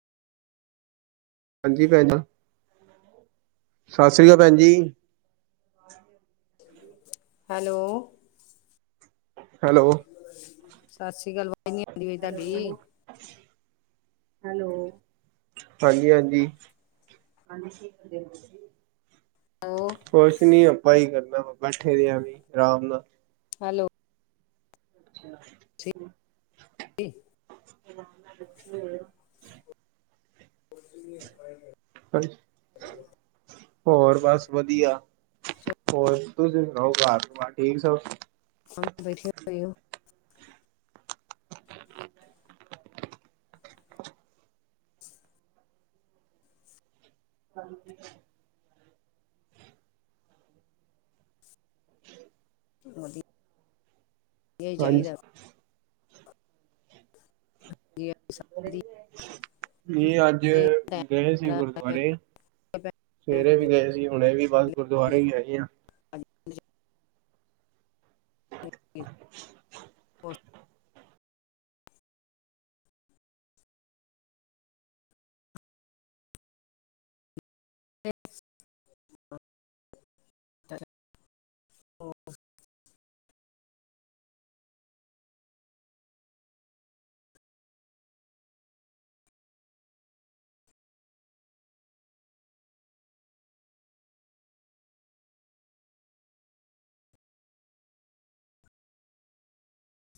ਹਾਂਜੀ ਭੇਜਨਾ, ਸਤਿ ਸ੍ਰੀ ਅਕਾਲ ਭੈਣ ਜੀ। ਹੈਲੋ ਹੈਲੋ ਸਤਿ ਸ੍ਰੀ ਅਕਾਲ ਵਾਏਗੀ ਪਨੀਰ ਦਾ ਬੀਂ। ਹੈਲੋ ਹਾਂਜੀ ਹਾਂਜੀ। ਹਾਂਜੀ, ਸਿੱਖਦੇ ਔ ਤੁਸੀ। ਹੈਲੋ ਕੁਛ ਨੀ ਆਪਾਂ ਹੀ ਕਰਨਾ ਵਾ, ਬੈਠੇ ਦੇ ਆ ਵੀ, ਆਰਾਮ ਨਾਲ। ਹੈਲੋ ਅੱਛਾ ਭੀ ਆਰਾਮ ਨਾਲ, ਏਥੇ ਹੀ ਹੋਏਗਾ। ਹਾਂਜੀ ਹੋਰ ਬਸ ਵਧੀਆ, ਹੋਰ ਤੁਸੀਂ ਸੁਣਾਓ, ਘਰ ਬਾਰ ਠੀਕ ਸਬ। ਹੂੰ। ਬੈਠੇ ਹੁਏ ਹੋ? ਹ ਮੋਦੀ। ਹਾਂਜੀ। ਇਹ, ਅੱਜ ਗਏ ਸੀ। ਗੁਰਦੁਆਰੇ। ਸਵੇਰੇ ਵੀ ਗਏ ਸੀ। ਹੁਣੇ ਇਹ ਵੀ, ਬਸ ਗੁਰਦੁਆਰੇ ਵੀ ਆਏ ਆ। [unintelligible] ਹੋਰ?